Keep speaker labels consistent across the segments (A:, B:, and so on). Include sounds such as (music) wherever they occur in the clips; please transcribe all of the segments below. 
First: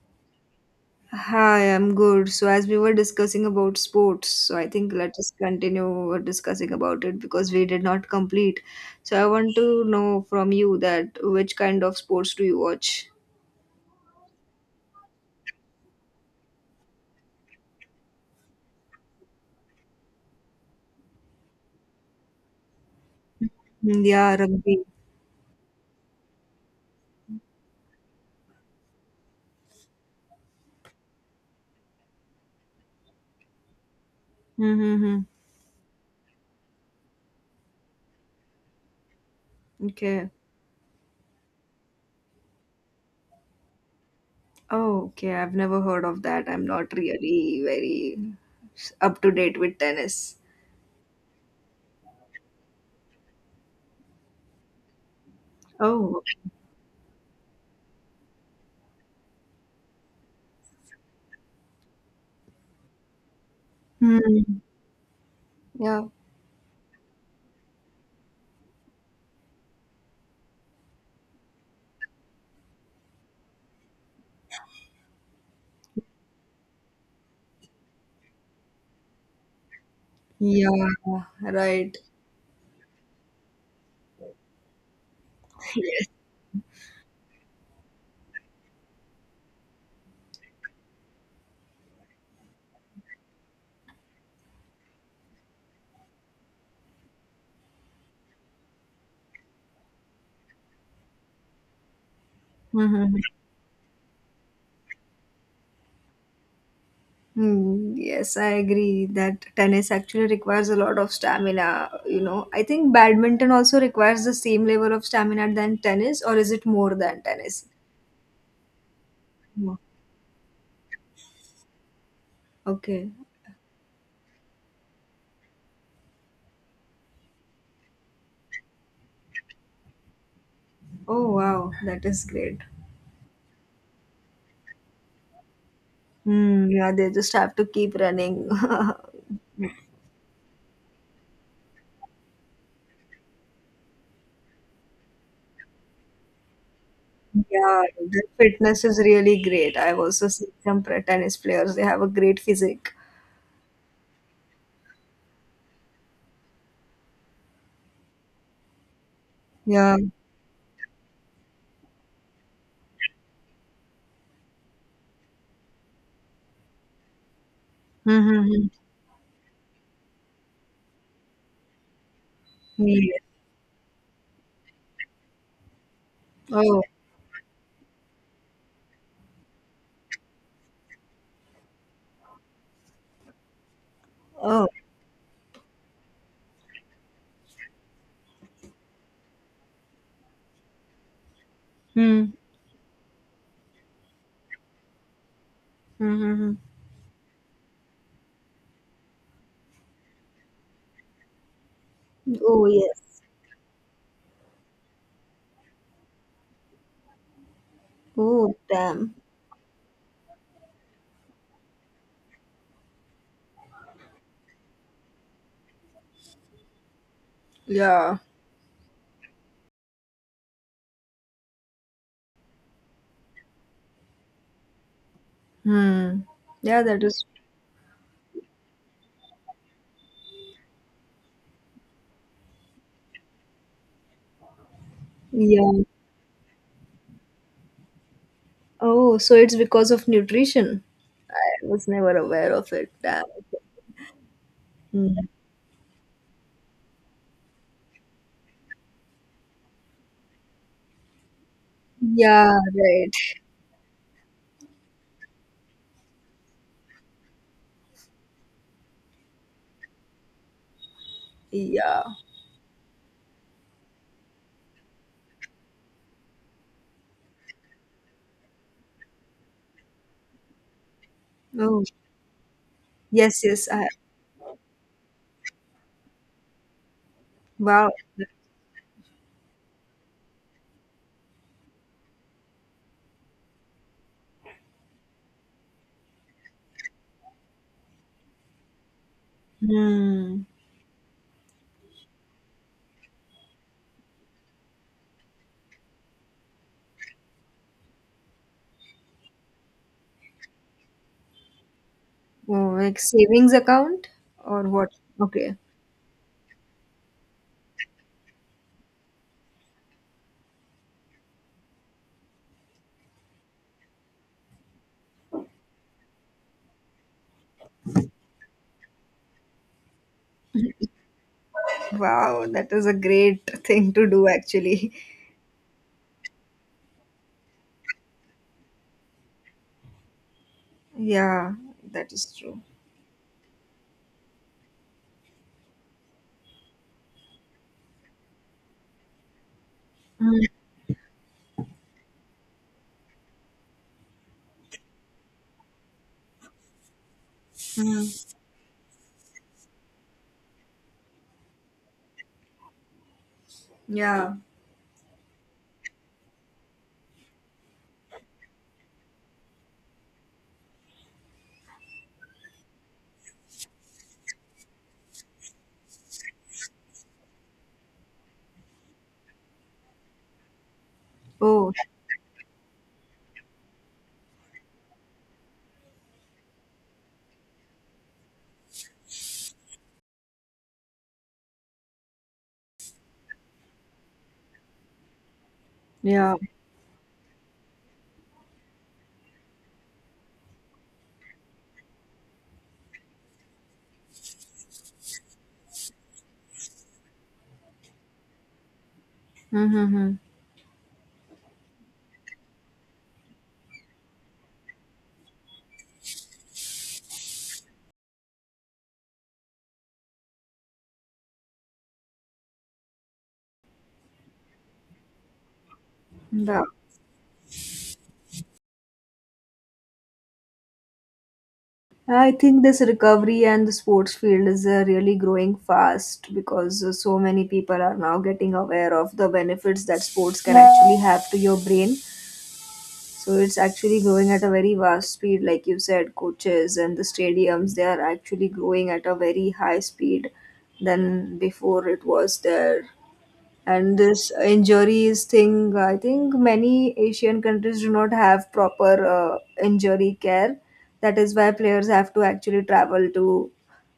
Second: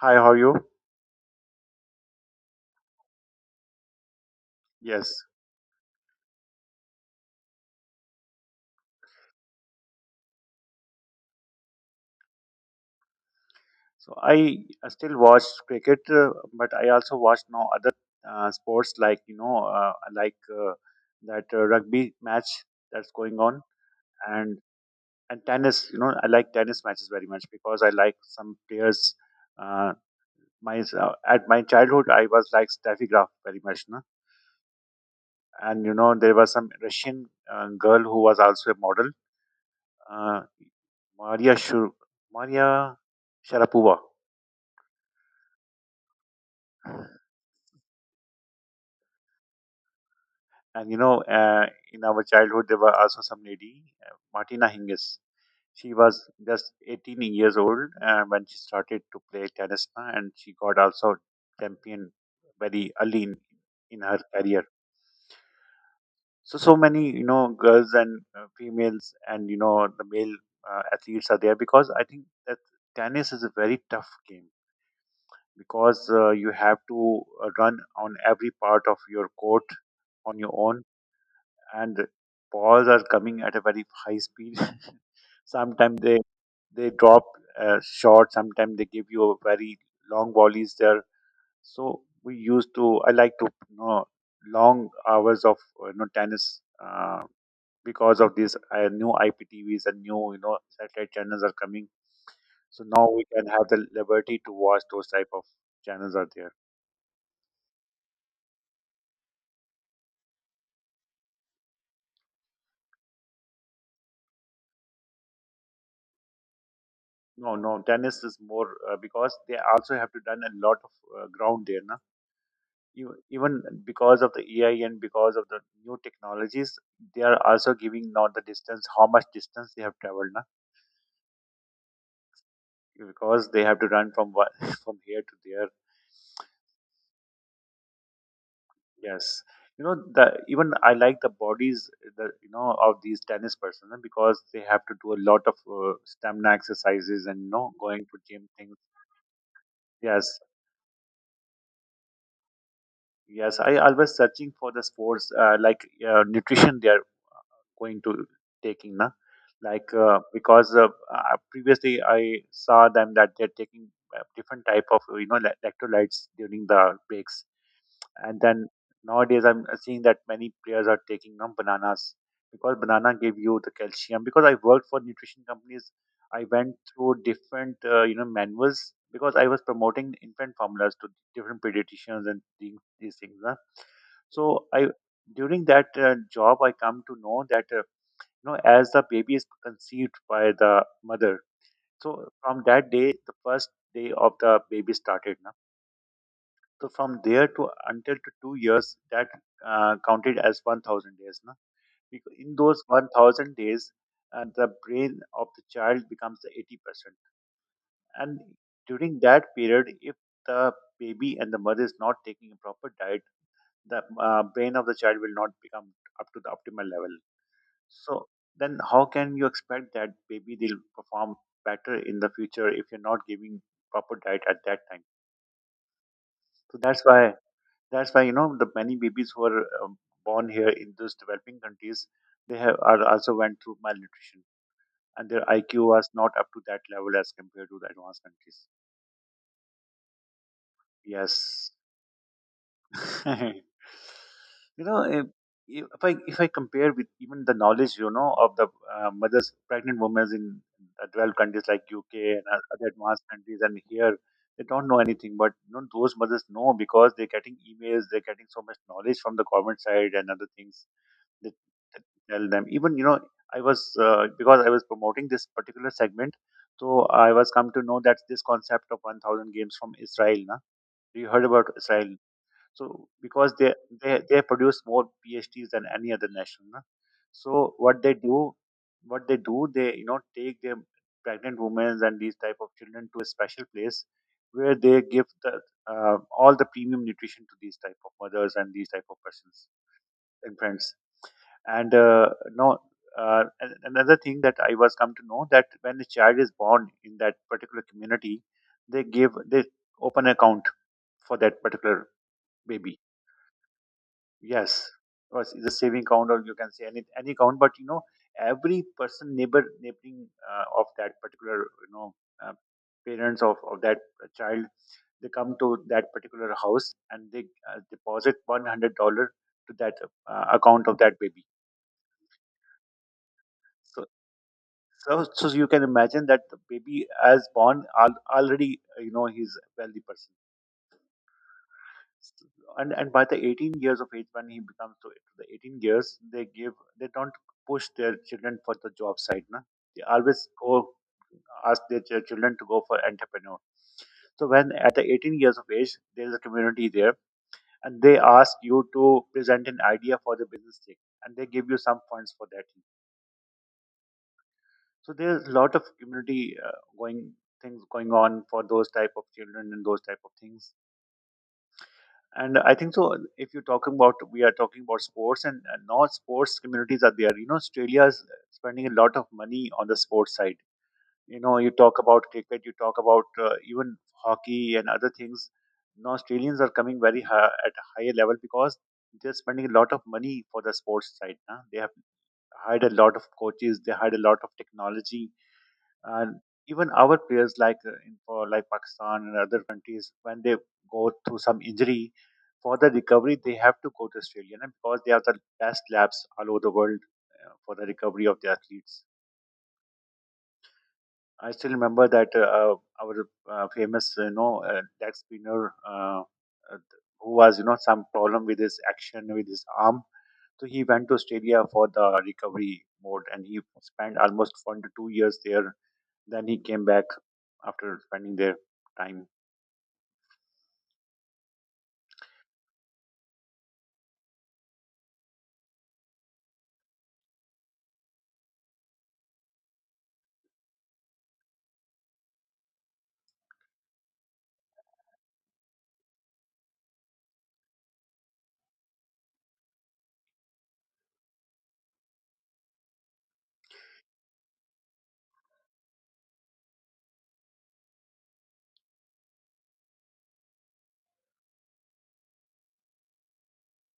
A: Hi, how are you?
B: Hi, I'm good. So, as we were discussing about sports, so I think let
A: Yes.
B: us continue discussing about it because we did not complete. So, I want to know from you that which kind of sports do you watch?
A: So I still watch cricket, but I also watch now other sports like you know like that rugby match that's going on
B: Mm, yeah,
A: and
B: rugby.
A: and tennis. You know I like tennis matches very much because I like some players. Uh, my At my childhood I was like Steffi Graf very much, no?
B: Mm-hmm.
A: And you know there was some Russian girl who was also a model,
B: Okay.
A: uh, Maria Shur Maria Sharapova.
B: Oh, okay. I've never heard of that. I'm not really very up to date with tennis.
A: And you know, in our childhood, there were also some lady, Martina Hingis. She
B: Oh.
A: was just 18 years old when she started to play tennis, and she got also champion very early in her
B: Hmm.
A: career.
B: Yeah.
A: So many you know girls and females, and you know the male athletes are there because I think that tennis is a very tough game because you have to run on every part of your court on your
B: Yeah.
A: own,
B: Right.
A: and balls are coming at a very high speed. (laughs)
B: (laughs)
A: Sometimes
B: Yes.
A: they drop short. Sometimes they give you a very long volleys there. So we used to I like to you know long hours of you know tennis because of these new IPTVs and new you know satellite channels are coming. So now
B: Hmm.
A: we can have the liberty to watch those type of channels are there.
B: Hmm, yes, I agree that tennis actually requires a lot of stamina. You know, I think badminton also requires the same level of stamina than tennis, or is it more than
A: No,
B: tennis?
A: no, tennis is more because they
B: No.
A: also have to done a lot of ground there, na.
B: Okay.
A: Even because of the AI and because of the new technologies, they are also giving now the distance, how much distance they have traveled, na?
B: Oh, wow, that is great.
A: Because they have to run (laughs) from here to there.
B: Hmm, yeah, they just have to keep running. (laughs)
A: Yes, you know the even I like the bodies, the you know of these tennis persons na, because they have to do a lot of stamina exercises and you know
B: Yeah,
A: going to
B: their
A: gym things.
B: fitness is really great. I've also
A: Yes,
B: seen some tennis players, they have a great physique.
A: yes, I always searching for the sports like nutrition. They are going to taking na like
B: Yeah.
A: because previously I saw them that they're taking different type of you know electrolytes during the breaks, and then
B: Mm-hmm.
A: nowadays I'm seeing that many players are taking you bananas because banana
B: Yeah.
A: give you the calcium. Because I worked for nutrition companies, I went
B: Oh.
A: through different you know manuals because I was promoting infant formulas to different pediatricians and these things. Huh? So
B: Oh.
A: I during that job, I come to know that. You know, as the baby is conceived by the mother.
B: Hmm.
A: So from that day, the first day of the baby started. Na?
B: Mm-hmm.
A: So from there to until to 2 years, that counted as 1,000 days. Na? Because in
B: Oh,
A: those
B: yes.
A: 1,000 days, the brain of the child becomes the 80%. And
B: Oh, damn.
A: during that period, if the baby and the mother is not taking a proper diet, the brain of the child will not become up to the optimal level.
B: Yeah.
A: So then how can you expect that maybe they'll perform better in the future if you're not giving proper diet at that time?
B: Hmm.
A: So
B: Yeah, that
A: that's
B: is.
A: why that's why you know the many babies who are born here in those developing countries they have are also went through malnutrition and their
B: Yeah.
A: IQ was not up to that level as compared to the advanced countries.
B: Oh, so it's because of nutrition. I
A: Yes,
B: was never aware of it. Damn.
A: (laughs) you know
B: Hmm.
A: if I compare with even the knowledge you know of the mothers pregnant women in 12 countries like UK and
B: Yeah,
A: other
B: right.
A: advanced countries and here they don't know anything, but you know, those mothers know because they're getting emails, they're getting so much knowledge from the government side and other things that,
B: Yeah.
A: that tell them even you know I was because I was promoting this particular segment, so I was come to know that this concept of 1,000 games from Israel, na? You heard about
B: Oh,
A: Israel. So
B: yes,
A: because
B: yes.
A: they they, they produce more PhDs than any other nation, na. So
B: Wow.
A: what they do, they you know take their pregnant women and these type of children to a special place where they give the all the premium nutrition to these type of mothers and these type of persons,
B: Hmm.
A: infants. And no, another thing that I was come to know that when a child is born in that particular community, they open account for that particular
B: Oh, like
A: baby.
B: savings account or what?
A: Yes, or
B: Okay.
A: it's a saving count, or you can say any count. But you know, every person neighboring of that particular you know uh, parents of that child, they come to that particular house and they deposit $100 to that account of that baby.
B: Wow, that is a great thing to
A: So
B: do actually.
A: so you can imagine that the baby as born already you know he's a wealthy person.
B: Yeah, that is true.
A: And by the 18 years of age when he becomes to the 18 years, they don't push their children for the job side, na? They
B: Mm,
A: always go ask their children to go for entrepreneur. So when at the 18 years of age there is a community there, and they
B: mm.
A: ask you to present an idea for the business thing, and they give you some funds for that.
B: Yeah.
A: So there's a lot of community uh, going things going on for those type of children and those type of things. And I think so, if you're talking about we are talking about sports, and now sports communities are there. You know Australia is spending a lot of money on the sports side. You know you
B: Oh,
A: talk about cricket, you talk about even hockey and other things. Now Australians are coming very high at a higher level because they're spending a lot of money for the sports side, huh? They have hired a lot of coaches, they hired a lot of technology,
B: yeah.
A: and even our players like in for like Pakistan and other countries, when they go through some injury, for the recovery they have to go to Australia, na, because they have the best labs all over the world for the recovery of the athletes.
B: Mm-hmm.
A: I still remember that our famous you know leg spinner, uh, who was you know some problem with his action with his arm, so he went to Australia for the recovery mode and he spent almost 1 to 2 years there, then he came back after spending their time.
B: I think this recovery and the sports field is really growing fast because so many people are now getting aware of the benefits that sports can actually have to your brain. So it's actually growing at a very vast speed, like you said, coaches and the stadiums, they are actually growing at a very high speed than before it was there. And this injuries thing, I think many Asian countries do not have proper injury care. That is why players have to actually travel to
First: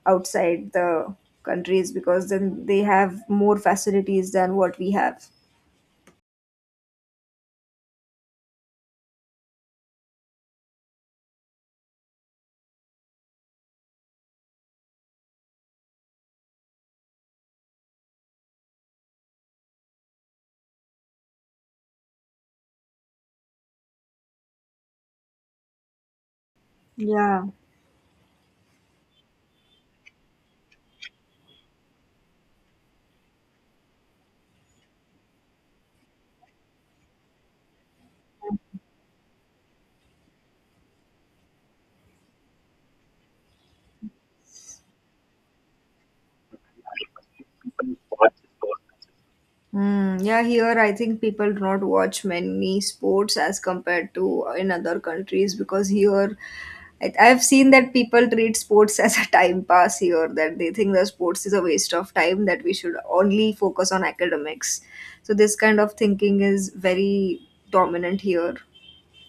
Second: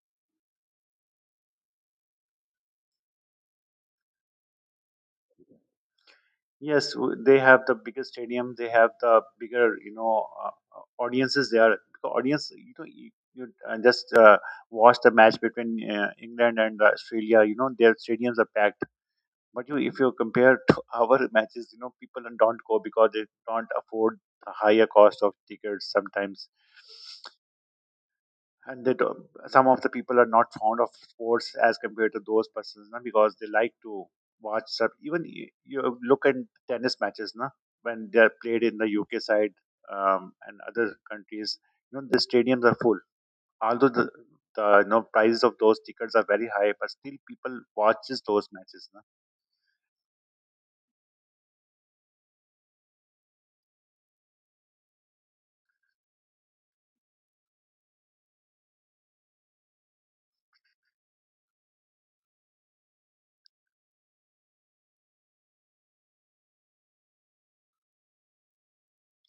B: outside the countries, because then they have more facilities than what we have.
A: Yes, they have the bigger stadium. They have the bigger, you know, audiences there. The audience, you know, you just watch the match between England and Australia. You know, their stadiums are packed. But if you compare to (laughs) our matches, you know, people don't go because they don't afford the higher cost of tickets sometimes.
B: Yeah.
A: And they don't, some of the people are not fond of sports as compared to those persons, na, because they like to watch some even you look at tennis matches, na, when they are played in the UK side and other countries, you know the stadiums are full, although the you know prices of those tickets are very high, but still people watches those matches, na.
B: Mm, yeah, here I think people do not watch many sports as compared to in other countries, because here I've seen that people treat sports (laughs) as a time pass here, that they think that sports is a waste of time, that we should only focus on academics. So this kind of thinking is very dominant here.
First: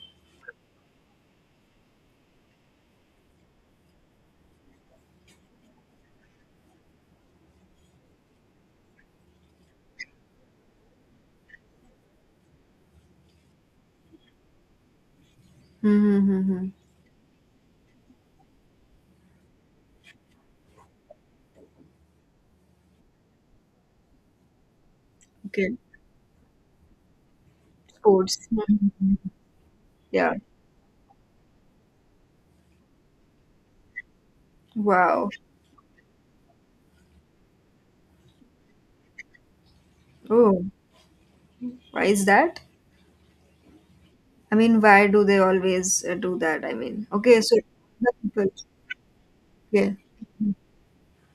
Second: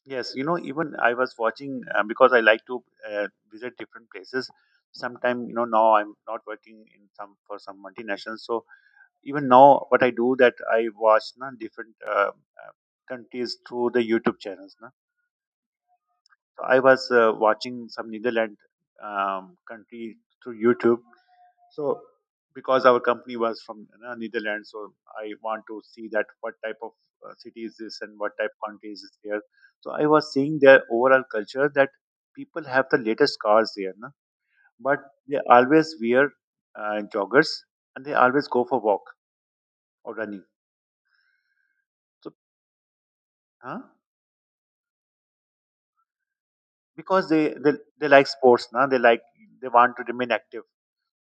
A: Yes, you know even I was watching because I like to uh, visit different places sometime, you know now I'm not working in some for some multinationals, so even now what I do that I watch na, different uh, countries through the YouTube channels, na. So
B: Mm-hmm.
A: I was watching some Netherlands country through YouTube. So because our company was from you know, Netherlands, so I want
B: Okay,
A: to see that what type of city is this and what
B: sports.
A: type of country is
B: Mhm.
A: this here. So I was
B: Yeah.
A: seeing their overall culture that people have the latest cars there, na? But
B: Wow.
A: they always wear joggers and they always go for walk or running.
B: Oh, why is
A: So
B: that?
A: huh?
B: I mean, why do they always do that? I mean,
A: Because
B: okay, so
A: they
B: the
A: like
B: people.
A: sports. Now they like, they
B: Yeah.
A: want to remain active.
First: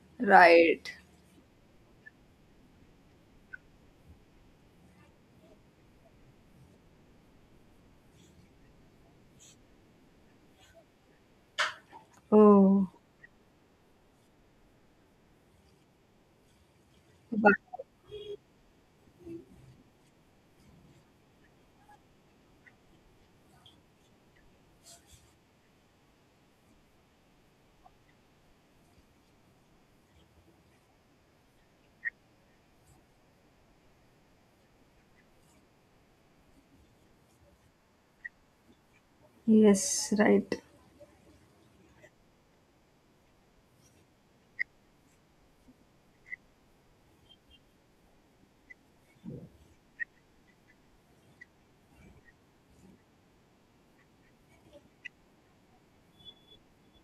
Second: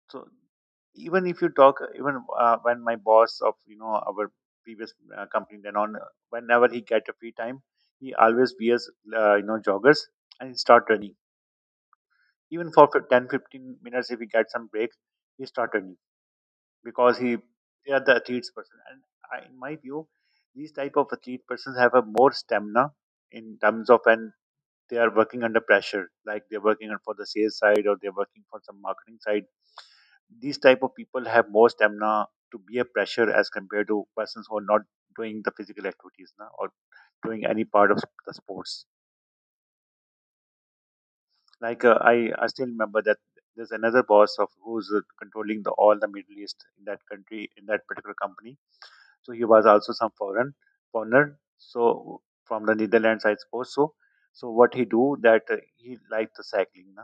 A: So
B: Right?
A: even if you talk, even when my boss of, you know, our previous company, then on whenever he get a free time, he always wears, joggers and he start running. Even
B: Oh.
A: for 10 15 if he get some break, he start running because he,
B: But
A: they are the athletes person. And in my view, these type of athlete persons have a more stamina. In terms of an, they are working under pressure, like they're working for the sales side or they're working for some marketing side. These type of people have more stamina to bear pressure as compared to persons who are not doing the physical activities, na, or doing any part of the sports.
B: yes, right.
A: Like I still remember that there's another boss of who's controlling the all the Middle East in that country in that particular company. So he was also some foreigner. So from the Netherlands, I suppose so. So what he do that, he liked the cycling, na.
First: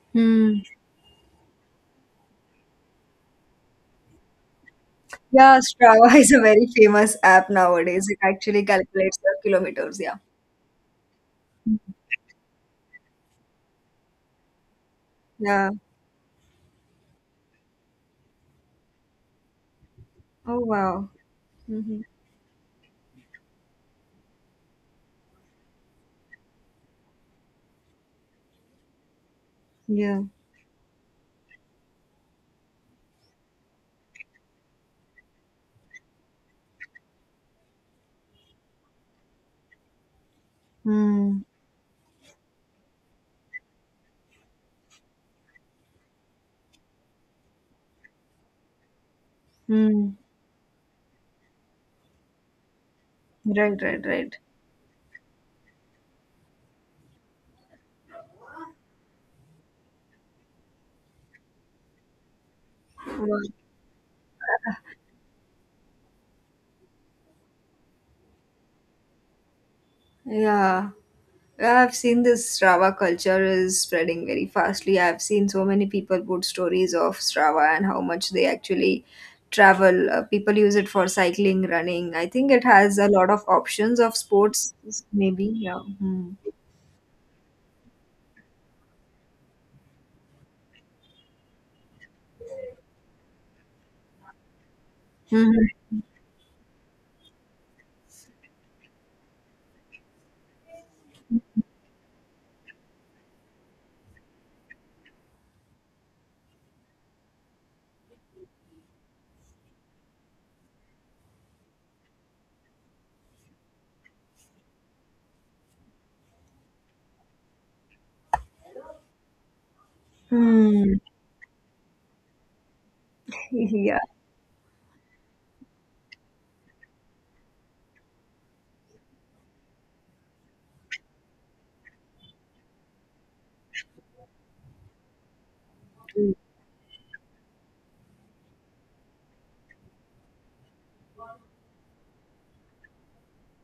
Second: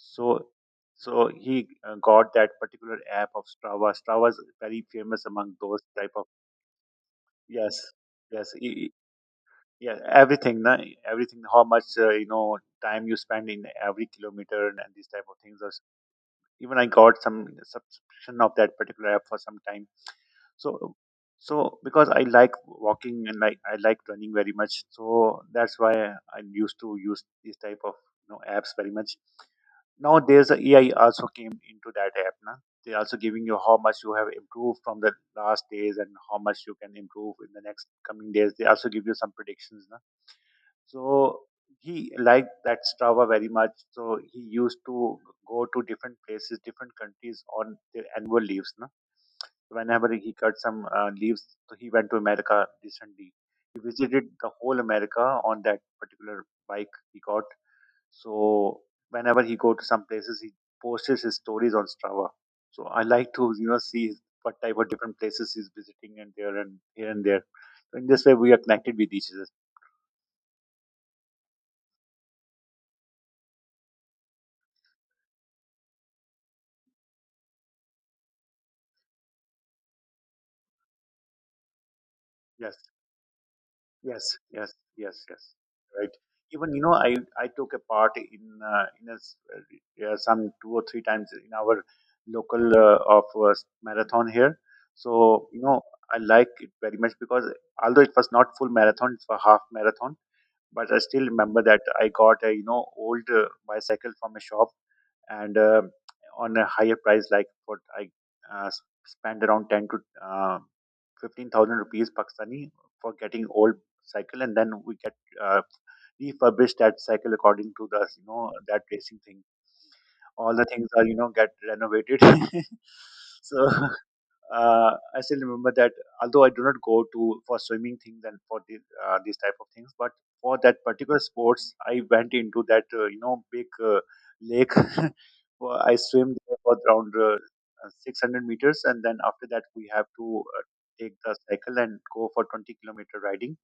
A: So,
B: Hmm.
A: so he got that particular app of Strava. Strava is very famous among
B: Yeah,
A: those type
B: Strava (laughs)
A: of,
B: is a very famous app
A: yes,
B: nowadays. It
A: yes,
B: actually
A: e- e-
B: calculates your
A: yeah.
B: kilometers. Yeah.
A: Everything, na, everything. How much, time you spend in every kilometer and these type of things
B: Yeah.
A: are, even I got some subscription of that particular app for some time.
B: Oh,
A: So,
B: wow.
A: so
B: Mhm.
A: because I like walking and like I like running very much, so that's why I used to use these type of, you know, apps very much.
B: Yeah.
A: Nowadays the AI also came into that app, na? They also giving you how much you have improved from the last days and how much you can improve in the next coming days. They also give you some predictions. So
B: Hmm.
A: he liked that Strava very much. So he used to go to different places, different countries on their annual leaves. No? Whenever
B: Hmm.
A: he got some leaves, so he went to America recently.
B: Right,
A: He
B: right,
A: visited
B: right.
A: the whole America on that particular bike he got. So whenever he go to some places, he posts his stories on Strava. So I like to, you know, see what type of different places he's visiting and there and here and there. So in this way, we are connected with each other.
B: Yeah. Yeah, I've seen this Strava culture is spreading very fastly. I've seen so many people put stories of Strava and how much they actually travel. People use it for cycling, running. I think it
A: Yes.
B: has a lot of options of
A: Yes, yes,
B: sports,
A: yes,
B: maybe.
A: yes.
B: Yeah.
A: Right.
B: Hmm.
A: Even, you know, I took a part in yeah, some two or three times in our local of marathon here. So, you
B: Mhm.
A: know, I like it very much because although it was not full marathon, it was half marathon, but I still remember that I got a, you know, old bicycle from a shop and on a higher price. Like what I, spend around 10 to uh, 15,000 rupees Pakistani for getting old cycle. And then we get, uh, refurbish that cycle according to the, you know, that racing thing. All the things
B: Hmm.
A: are, you know, get renovated. (laughs)
B: (laughs)
A: So
B: Yeah.
A: (laughs) I still remember that although I do not go to for swimming things and for the, these type of things, but for that particular sports, I went into that, big lake. (laughs) Well, I swim there for around 600 meters, and then after that we have to, take the cycle and go for 20-kilometer riding,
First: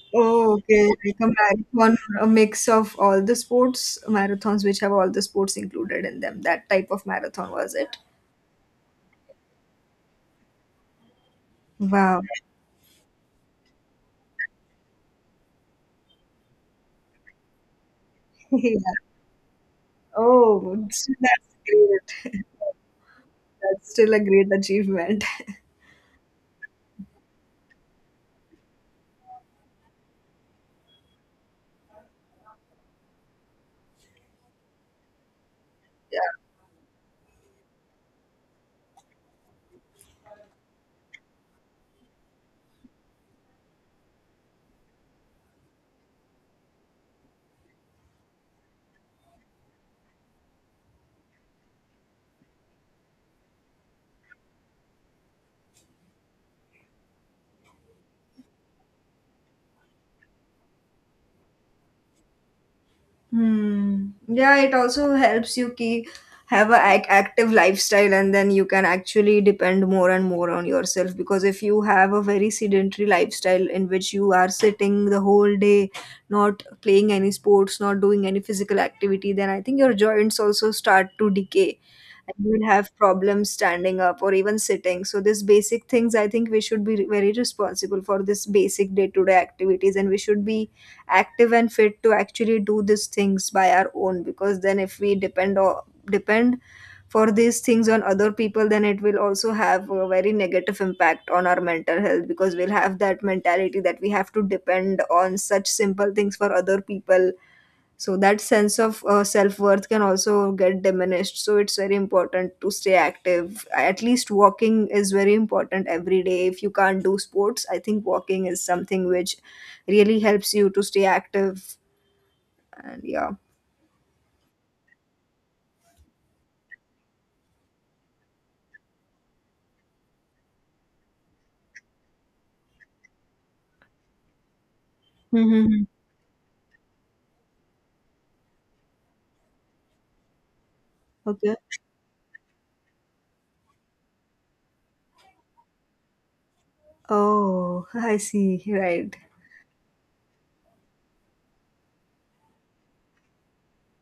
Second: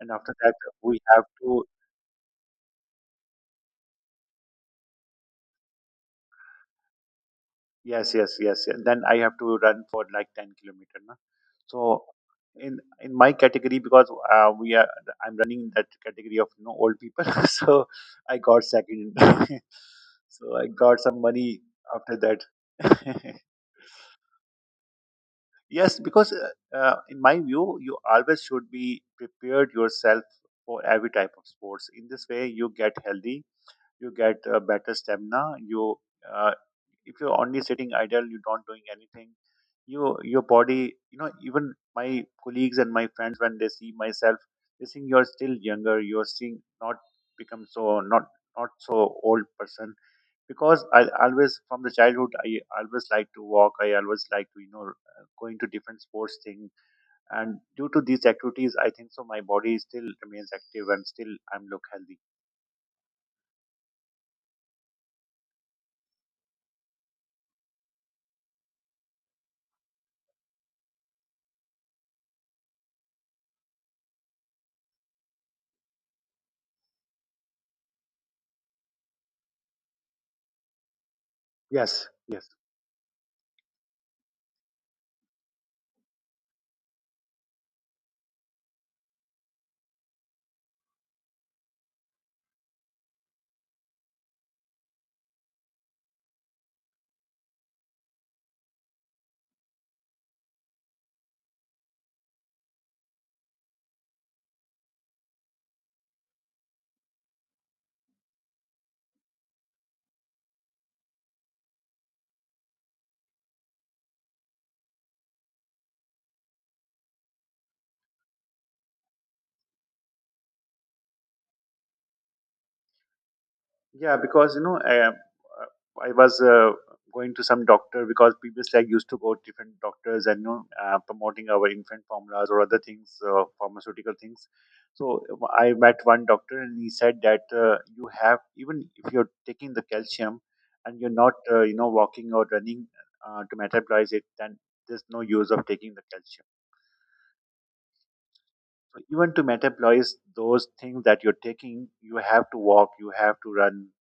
A: and after that
B: Oh, okay.
A: we
B: Like
A: have
B: a
A: to,
B: marathon, a mix of all the sports, marathons which have all the sports included in them. That type of marathon was it?
A: yes, yes, yes, yes. Then I have to run for like 10 kilometer, na? So
B: Wow.
A: in my category because we are I'm running in that category of no old people, (laughs) so I got
B: (laughs)
A: second. (laughs) So I
B: Oh, (laughs)
A: got some
B: that's
A: money after that.
B: great. (laughs)
A: (laughs)
B: That's still a great achievement. (laughs)
A: Yes, because in my view, you always should be prepared yourself for every type of sports. In this way, you get healthy, you get better stamina. You,
B: Yeah.
A: uh, if you're only sitting idle, you're not doing anything. You, your body, you know, even my colleagues and my friends, when they see myself, they think you're still younger. You're seeing not become so, not not so old person, because I always from the childhood I always like to walk. I always like to, you know, going to different sports thing. And due to these activities, I think so my body still remains active and still I'm look healthy.
B: Hmm. Yeah, it also helps you keep have a active lifestyle, and then you can actually depend more and more on yourself, because if you have a very sedentary lifestyle in which you are sitting the whole day, not playing any sports, not doing any physical activity, then I think your joints also start to decay
A: Yes,
B: and
A: yes.
B: you will have problems standing up or even sitting. So these basic things, I think we should be very responsible for this basic day-to-day activities, and we should be active and fit to actually do these things by our own. Because then, if we depend or depend for these things on other people, then it will also have a very negative impact on our mental health, because we'll have that mentality that we have to depend on such simple things for other people. So that sense of self-worth can also get diminished. So it's very important to stay active. At least walking is very important every day. If you can't do sports, I think walking is something which really helps you to stay active. And yeah.
A: Yeah, because, you know, I was going to some doctor because previously I used to go to different doctors and, you know, promoting our infant formulas or other things, pharmaceutical things. So I
B: Mm-hmm.
A: met one doctor and he said that, you have, even if you're taking the calcium and you're not,
B: Okay.
A: walking or running, to metabolize it, then there's no use of taking the calcium.
B: Oh, I see,
A: So
B: right.
A: even to metabolize those things that you're taking, you have to walk, you have to run.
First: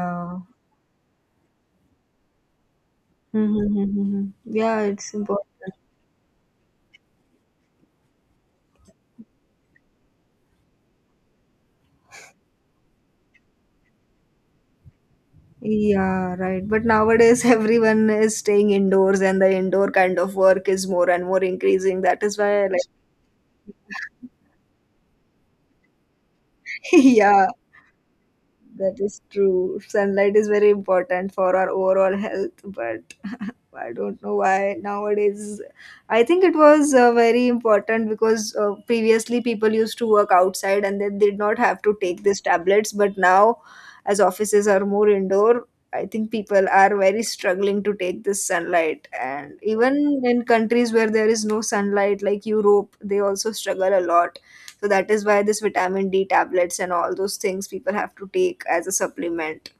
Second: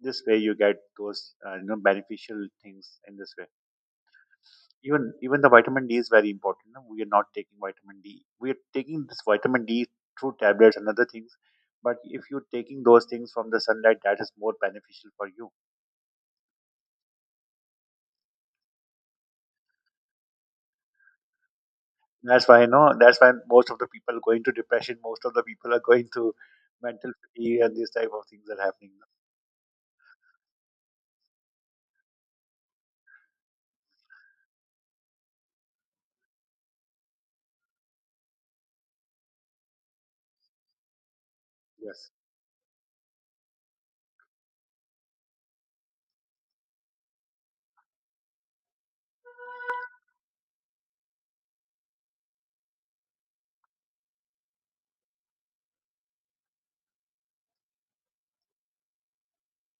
A: This way you get those, beneficial things, in this way.
B: Mm-hmm. Yeah,
A: Even
B: it's
A: even
B: important.
A: the vitamin D is very important, no? We are not taking vitamin D. We are taking this vitamin D through tablets and other things. But if you're taking those things from the sunlight, that is more beneficial for you.
B: Yeah, right. But nowadays, (laughs) everyone is staying indoors, and the indoor kind of work is more and more increasing. That is
A: That's why,
B: why,
A: you know,
B: like,
A: that's why most of the people are
B: (laughs)
A: going to depression, most of the people are going to
B: (laughs)
A: mental
B: yeah,
A: fatigue and these type of things are happening.
B: that is true. Sunlight is very important for our overall health, but (laughs) I don't know why nowadays. I think it was very important, because previously people used to work outside and they did not have to
A: Yes,
B: take these tablets, but now, as offices are more indoor, I think people are very struggling to take this sunlight. And even in countries where there is no sunlight, like Europe, they also struggle a lot, so that is why this vitamin D tablets and all those things people have to take as a supplement.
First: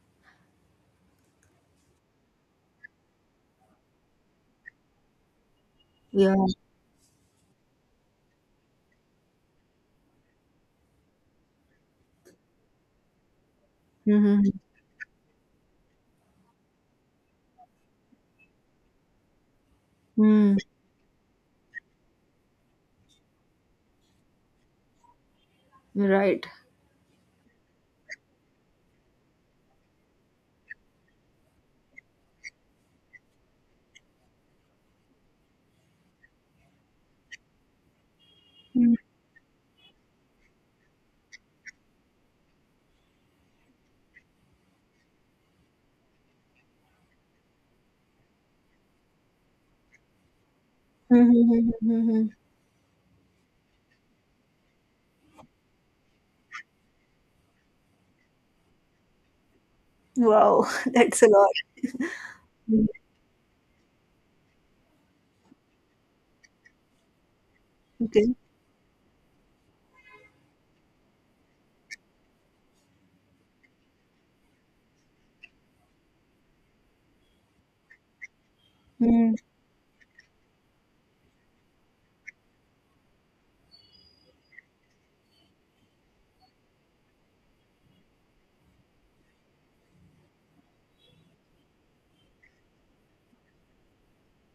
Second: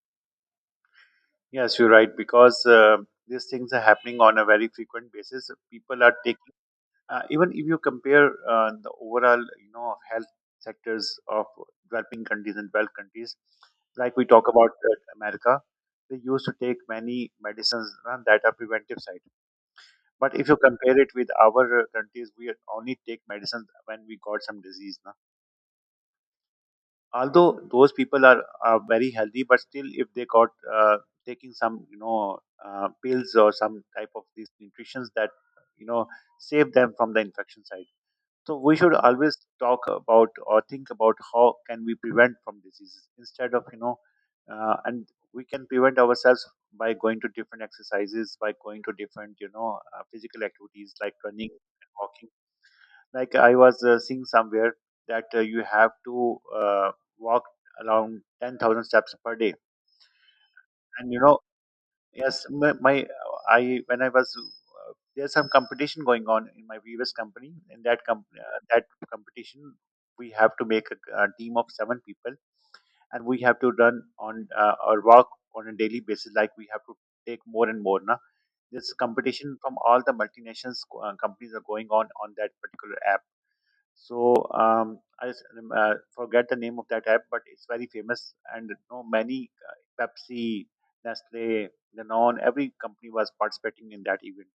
A: yes, you're right, because these things are happening on a very frequent basis. People are
B: Yeah.
A: taking, even if you compare the overall, you know, of health sectors of developing countries and developed countries, like we talk
B: Mm-hmm.
A: about America, they used to take many medicines that are preventive side. But if
B: Mm.
A: you compare it with our countries, we only take medicines when we got some disease, na?
B: Right.
A: Although those people are very healthy, but still if they got, taking some, you know, pills or some type of these nutritions that, you know, save them from the infection side. So we should
B: Mm.
A: always talk about or think about how can we prevent from diseases, instead of, you know, and we can prevent ourselves by going to different exercises, by going to different, you know, physical activities like
B: Mhm,
A: running
B: mhm,
A: and
B: mhm, mhm.
A: walking. Like I was seeing somewhere that, you have to, walk around 10,000 steps per day,
B: Wow, (laughs)
A: and you
B: that's a
A: know,
B: lot.
A: yes, my,
B: Mm.
A: my I, when I was, there's some competition going on in my previous company. In that
B: Okay.
A: that competition, we have to make a team of seven people, and we have to run on, or work on a daily basis. Like we have to take more and more, na, this
B: Mm.
A: competition from all the multinationals companies are going on that particular app. So I just, forget the name of that app, but it's very famous, and, you know, many, Pepsi, Nestle, Danone, every company was participating in that event.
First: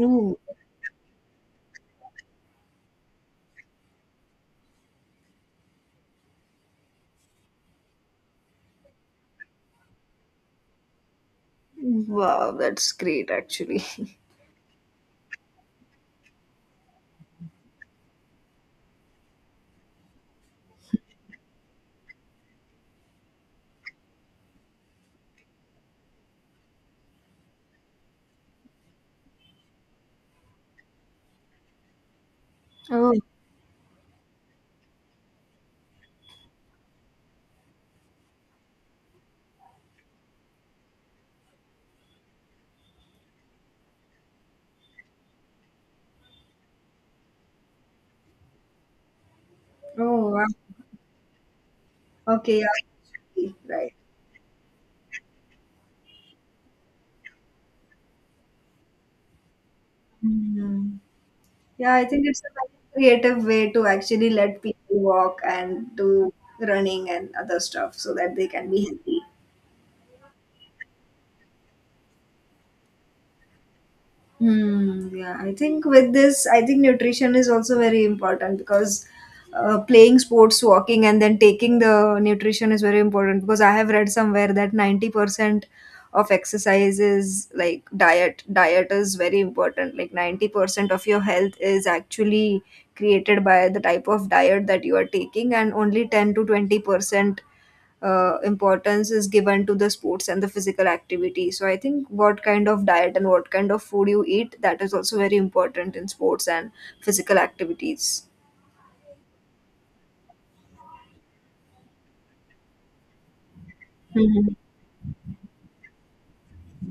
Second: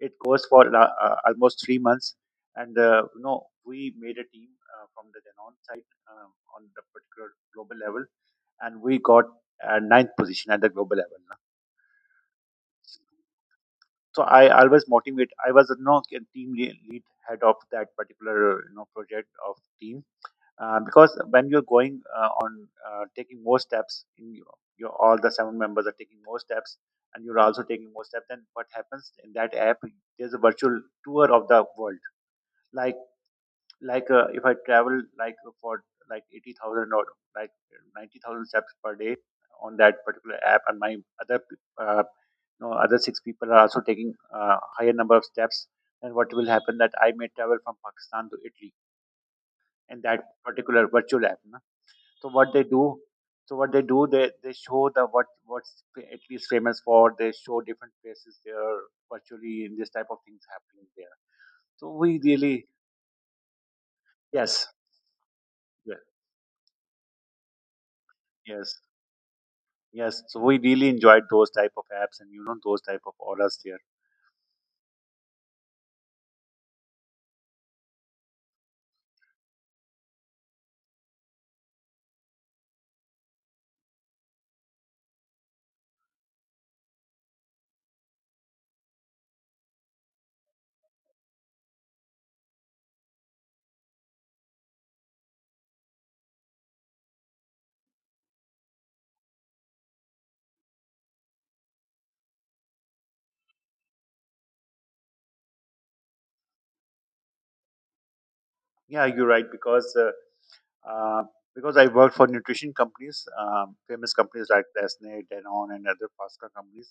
A: It goes for almost three months, and, we made a team from the Danone side, um, on the particular global level, and we got ninth position at the global level.
B: Wow, that's great actually. (laughs)
A: So I always motivate. I was, you know, a team lead head of that particular, you know, project of team, because when you're going, on taking more steps in your all the seven members are taking more steps and you're also taking more steps, then what happens in that app, there's a virtual tour of the world. like
B: Oh.
A: like, if I travel like for like 80,000 or like 90,000 steps per day on that particular app, and my other other six people are also taking, higher number of steps, and what will happen, that I may travel from Pakistan to Italy in that
B: Oh, wow.
A: particular virtual app. So what
B: Okay,
A: they do,
B: yeah,
A: so what they
B: right.
A: do, they show the what's at least famous for. They show different places there virtually, and this type of things happening
B: Mm.
A: there. So
B: Yeah, I
A: we
B: think it's a very
A: really,
B: creative way to actually let
A: yes,
B: people walk and
A: yeah,
B: do running and other stuff so that they can
A: yes,
B: be healthy.
A: yes. So we really enjoyed those type of apps, and, you know, those type of auras there.
B: Hmm, yeah, I think with this, I think nutrition is also very important, because playing sports, walking, and then taking the nutrition is very important, because I have read somewhere that 90% of exercise is like diet. Diet is very important. Like 90% of your health is actually created by the type of diet that you are taking, and only 10 to 20% importance is given to the sports and the physical activity. So I think what kind of diet and what kind of food you eat, that is also very important in sports and physical activities.
A: Yeah, you're right because. Uh, because I worked for nutrition companies, famous companies
B: Mhm.
A: like Nestle, Danone, and other pasta companies.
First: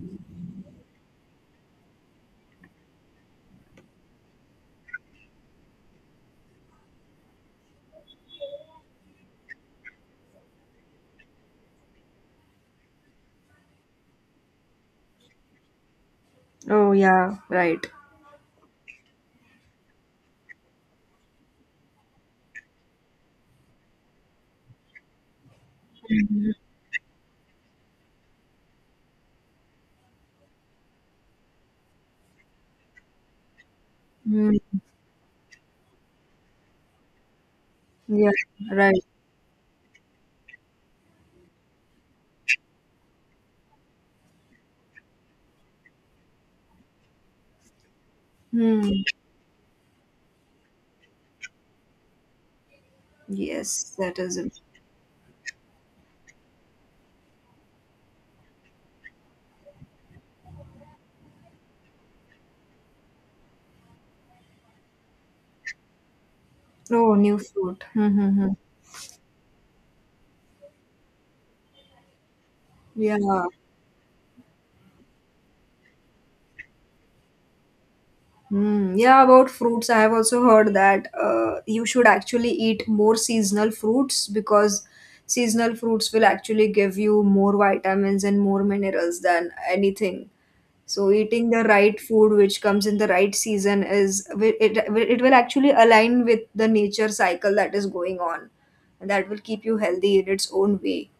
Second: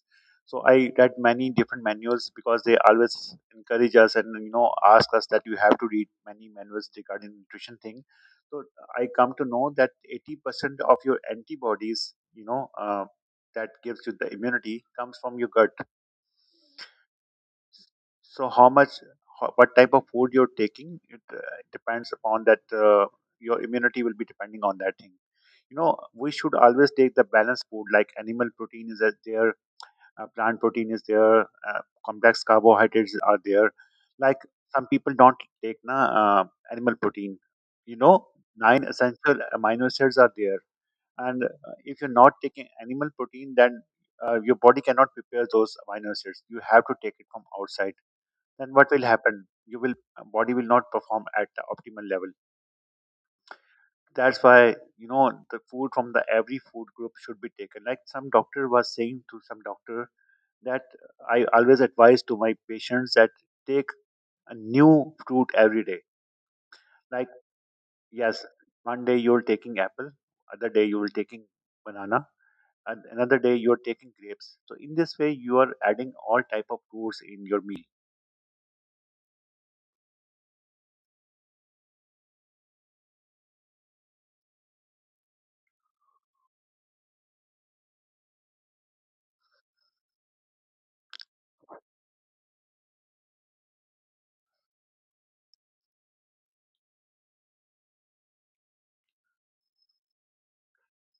A: So I read many different manuals because they always encourage us and, you know, ask us that you have to read many manuals regarding nutrition thing. So I come to know that 80% of your antibodies, you know, that gives you the immunity comes from your gut.
B: Oh yeah, right.
A: So how much, how, what type of food you're taking, it depends upon that. Your immunity will be depending on that thing. You know, we
B: Mhm.
A: should always take the balanced food. Like animal protein is that there, plant protein is there, complex carbohydrates are there. Like
B: Mm.
A: some people don't take, na, animal protein. You know,
B: Yeah,
A: nine
B: right.
A: essential amino acids are there, and, if you're not taking animal protein, then your body cannot prepare those amino acids. You have to take it from outside. Then what
B: Hmm.
A: will happen, you will body will not perform at the optimal level.
B: Yes, that is
A: That's
B: it.
A: why the food from the every food group should be taken, like some doctor was saying to some doctor that I always advise to my patients that take a new fruit every day,
B: Oh,
A: like
B: new food.
A: yes,
B: Mm-hmm.
A: one day you're taking apple, other day you're taking banana, and another
B: Yeah.
A: day you're taking grapes. So in this way you are adding all type of fruits in your meal.
B: Mm, yeah, about fruits, I have also heard that you should actually eat more seasonal fruits, because seasonal fruits will actually give you more vitamins and more minerals than anything. So eating the right food which comes in the right season is it it will actually align with the nature cycle that is going on, and that will keep you healthy in its own way.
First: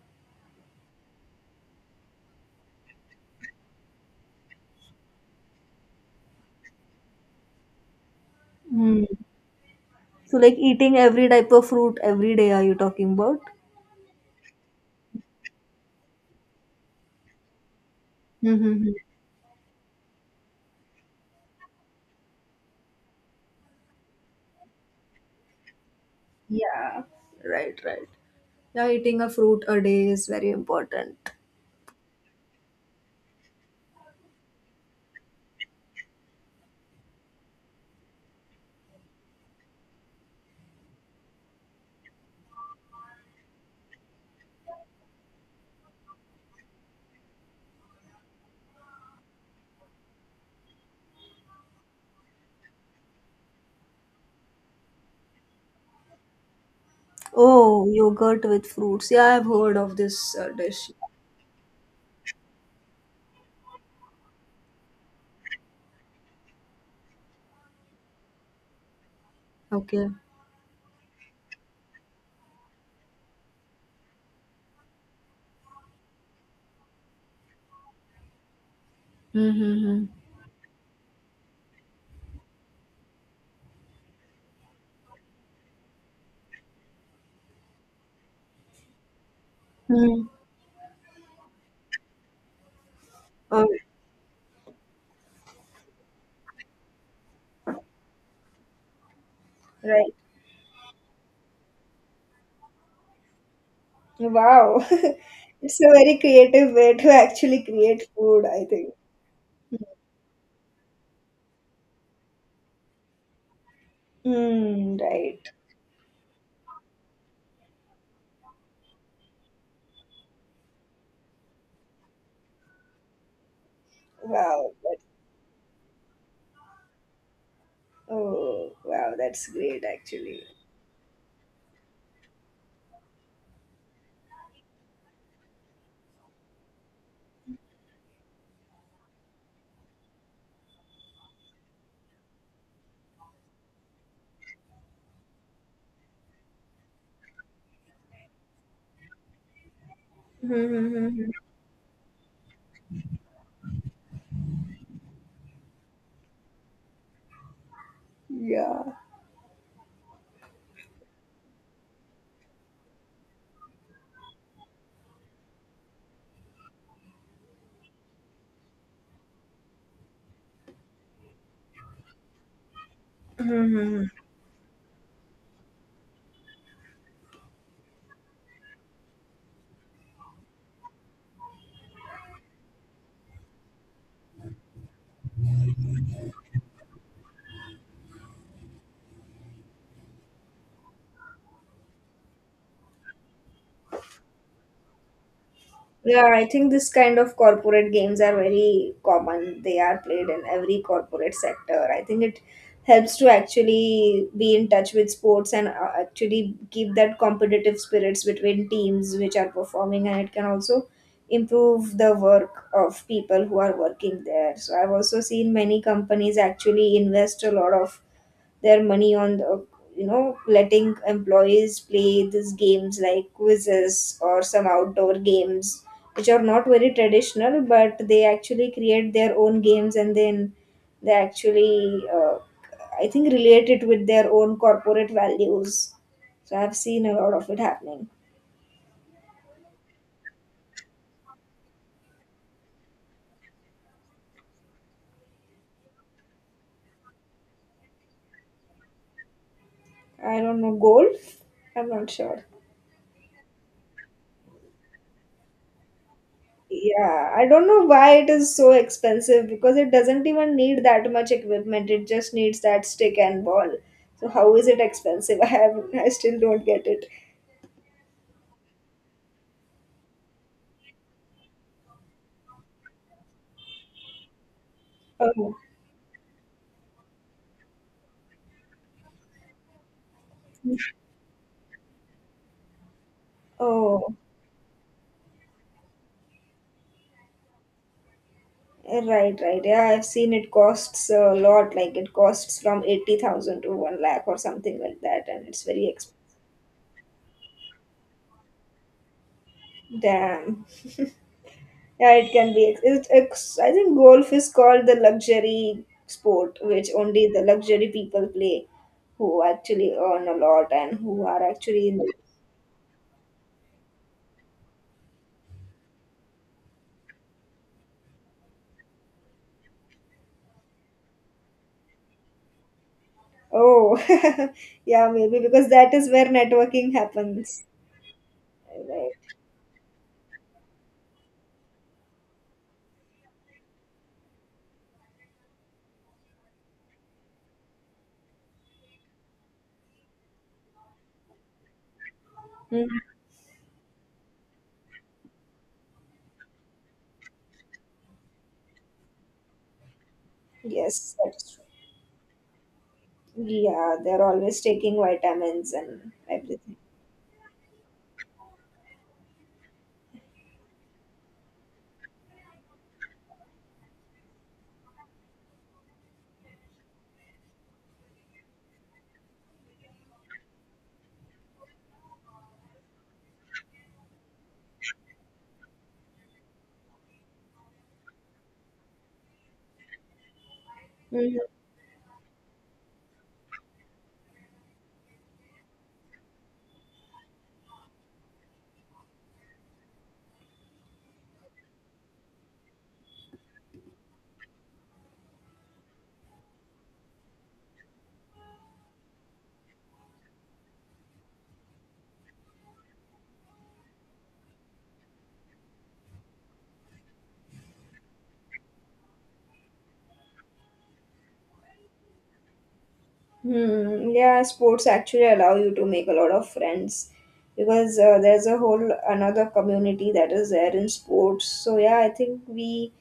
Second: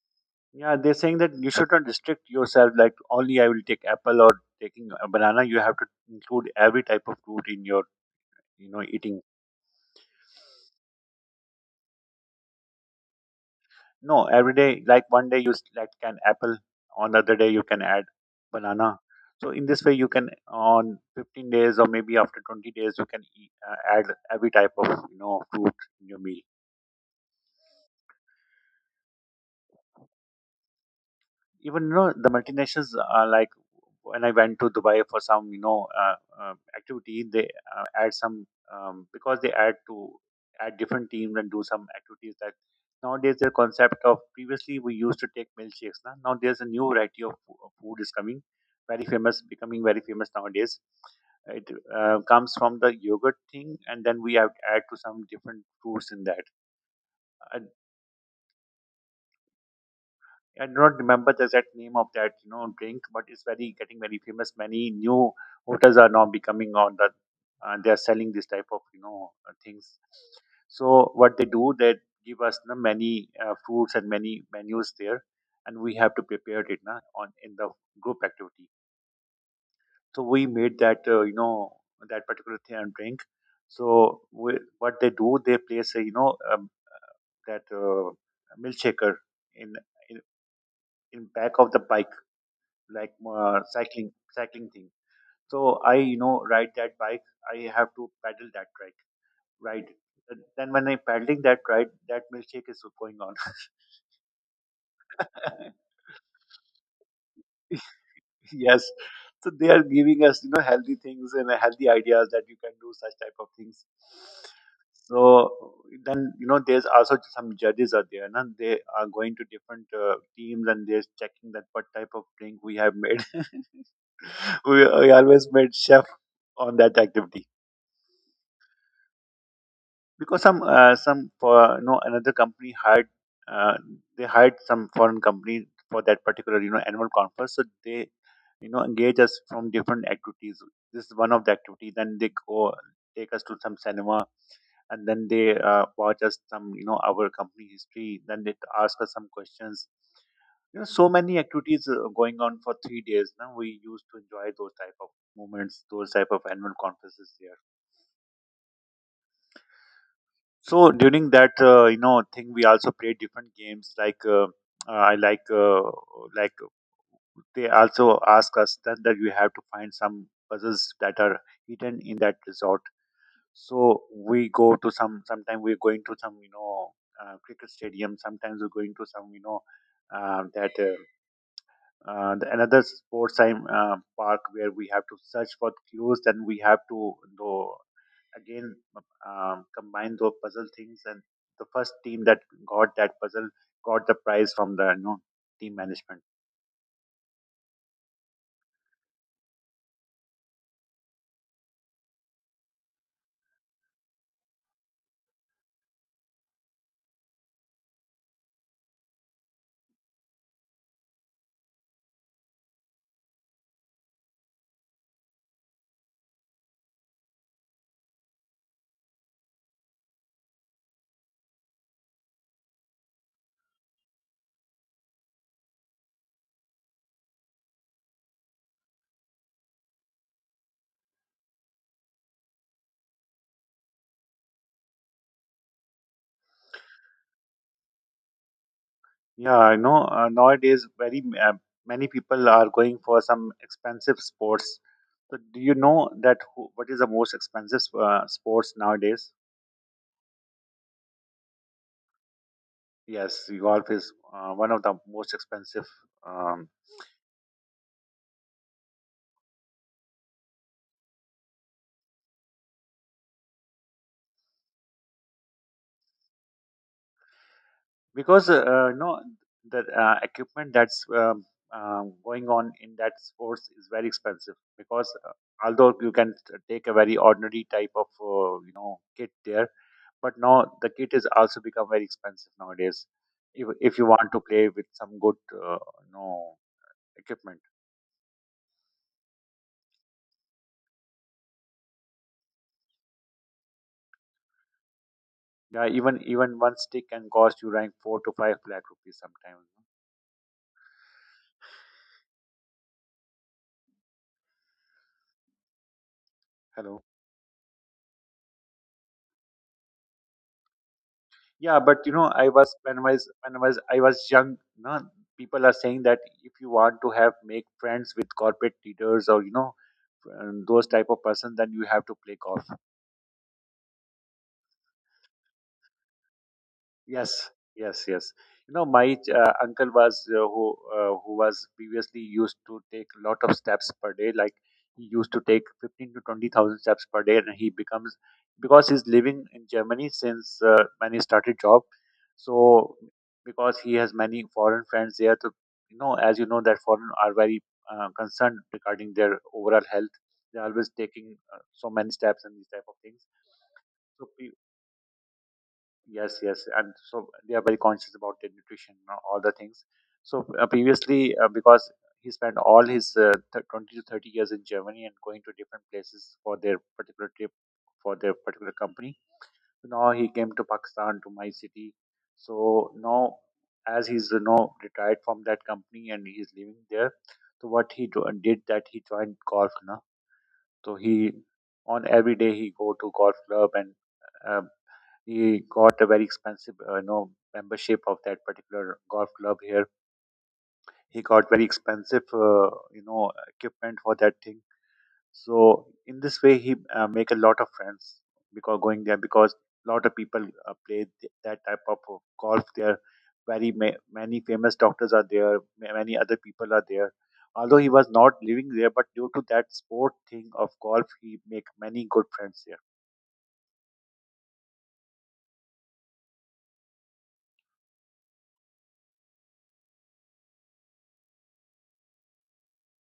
A: Yeah, they're saying that you should not restrict yourself, like only I will take apple or taking a banana. You have to include every type of fruit in your
B: Mm.
A: eating.
B: So, like eating every type of fruit every day, are you talking about?
A: No, every day, like one day you select an apple, on the other day you can add
B: Mm-hmm.
A: banana. So in this way you can, on 15 days or maybe after 20 days, you can eat, add every type of fruit in your meal.
B: Yeah, right, right. Yeah, eating a fruit a day is very important.
A: Even you know the multinationals are, like, when I went to Dubai for some activity, they add some, because they add to add different teams and do some activities. That nowadays their concept of, previously we used to take milkshakes. Now there's a new variety of of food is coming, very famous, becoming very famous nowadays. It comes from the yogurt thing, and then we have to add to some different fruits in that.
B: Oh, yogurt with fruits. Yeah, I've heard of this
A: I do
B: dish.
A: not remember the exact name of that, you know, drink, but it's very getting very famous. Many new hotels are now becoming on that. They are selling this type of, you know, things.
B: Okay.
A: So what they do, they give us the many fruits and many menus there, and we have to prepare it na, on in the group activity.
B: Mm-hmm.
A: So we made that, that particular thing and drink. So we, what they do, they place a, you know, that milkshaker in, in
B: Hmm.
A: in back of the bike, like
B: Oh.
A: cycling thing. So I, you know, ride that bike. I have to pedal that right ride.
B: Right.
A: And then when I am pedaling that ride, that milkshake is going on.
B: Wow. (laughs) It's a
A: (laughs)
B: very creative way to actually create food, I
A: Yes,
B: think.
A: so they are giving us, you know, healthy things and healthy ideas that you can do such type of things.
B: Hmm. Right.
A: So then, you know, there's also some judges are there, and they are going to different teams and they're checking that what type of drink we have made. (laughs)
B: Wow.
A: we, we always made chef on that activity.
B: Oh, wow. That's great, actually.
A: Because some for you know another company hired uh, they hired some foreign company for that particular, you know, annual conference. So they, you know, engage us from different activities. This is one of the activity, then they go take us to some cinema, and then they watch us some, you know, our company history, then they ask us some questions,
B: Hmm.
A: you know.
B: Hmm,
A: So
B: hmm, hmm.
A: many activities going on for 3 days. Now we used to enjoy those type of moments, those type of annual conferences here.
B: Yeah.
A: So during that, thing, we also played different games like I like like they also ask us that you have to find some puzzles that are hidden in that resort.
B: Hmm. Hmm,
A: So
B: hmm.
A: we go to some. Sometimes we're going to some, you know, cricket stadium. Sometimes we're going to some, you know, that. The another sports time park where we have to search for clues, then we have to though again combine those puzzle things, and the first team that got that puzzle got the prize from the, you know, team management.
B: Yeah, I think this kind of corporate games are very common. They are played in every corporate sector. I think it helps to actually be in touch with sports and actually keep that competitive spirits between teams which are performing, and it can also improve the work of people who are working there. So I've also seen many companies actually invest a lot of their money on the you know letting employees play these games like quizzes or some outdoor games which are not very traditional, but they actually create their own games and then they actually I think relate it with their own corporate values. So I've seen a lot of it happening.
A: Yeah, I know, nowadays very many people are going for some expensive sports. So do you know that what is the most expensive sports nowadays?
B: I don't know, golf. I'm not sure.
A: Yes, golf is one of the most expensive, um,
B: Yeah, I don't know why it is so expensive, because it doesn't even need that much equipment. It just needs that stick and ball. So how is it expensive? (laughs) I still don't get it.
A: because the equipment that's, going on in that sports is very expensive, because
B: Oh.
A: although you can take a very ordinary type of kit there, but now the kit is also become very expensive nowadays, if, you
B: Oh,
A: want to play with some good you know equipment.
B: right, right. Yeah, I've seen it costs a lot. Like it costs from 80,000 to 1 lakh or something like that, and it's very
A: Yeah,
B: expensive.
A: even one stick can cost you around 4 to 5 lakh rupees sometimes, no?
B: Damn. (laughs) Yeah, it can be. It's I think golf is called the luxury sport, which
A: Hello.
B: only the luxury people play, who actually earn a lot and who are
A: Yeah,
B: actually
A: but
B: in.
A: you know, I was when I was when I was young. You know, people are saying that if you want to have make friends with corporate leaders or, you know, those type of person, then you have to play golf.
B: Oh, (laughs) yeah, maybe because that is where networking
A: Yes,
B: happens.
A: yes. You know,
B: Right.
A: my uncle was who was previously used to take a lot of steps per day. Like he used to take fifteen to twenty thousand steps per day, and he becomes because he's living in Germany since when he started job.
B: Mm.
A: So because he has many foreign friends there, to you know, as you know, that foreign are very concerned regarding their overall health. They're always
B: Yes,
A: taking
B: that's true.
A: so many steps and these type of things.
B: Yeah, they're
A: So
B: always taking vitamins and
A: yes,
B: everything.
A: and so they are very conscious about their nutrition and all the things. So previously, because he spent all his 20 to 30 years in Germany and going to different places for their particular trip, for their particular company. So now he came to Pakistan to my city. So now, as he's, you know, retired from that company and he's living there, so what he did that he joined golf, no? So he on every day he go to golf club and, Um, he got a very expensive, membership of that particular golf club. Here he got very expensive you know equipment for that thing. So in this way he, make a lot of friends, because going there because a lot of people play that type of golf there. Very many famous doctors are there, many other people are there. Although he was not living there, but due to that sport thing of golf, he make many good friends there.
B: Hmm. Yeah, sports actually allow you to make a lot of friends, because there's a whole another community that is there in sports. So yeah, I think we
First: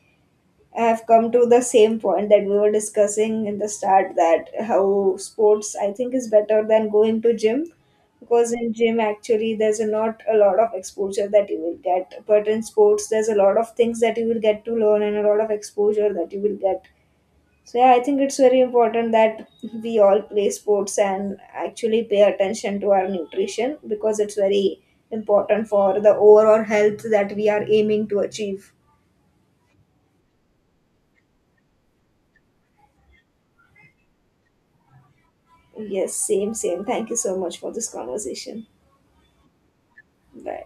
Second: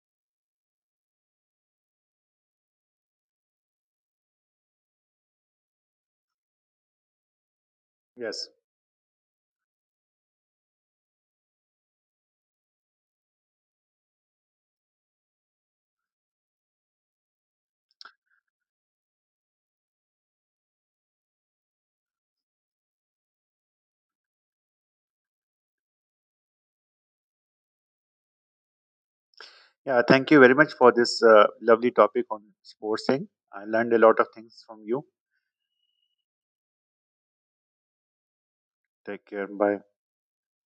B: have come to the same point that we were discussing in the start, that how sports I think is better than going to gym,
A: Yes.
B: because in gym actually there's a not a lot of exposure that you will get, but in sports there's a lot of things that you will get to learn and a lot of exposure that you will get. So yeah, I think it's very important that we all play sports and actually pay attention to our nutrition, because it's very important for the overall health that we are aiming to achieve.
A: Yeah, thank you very much for this lovely topic on sports thing. I learned a lot of things from you.
B: Yes, same, same. Thank you so much for this conversation.
A: Take care. Bye.
B: Bye.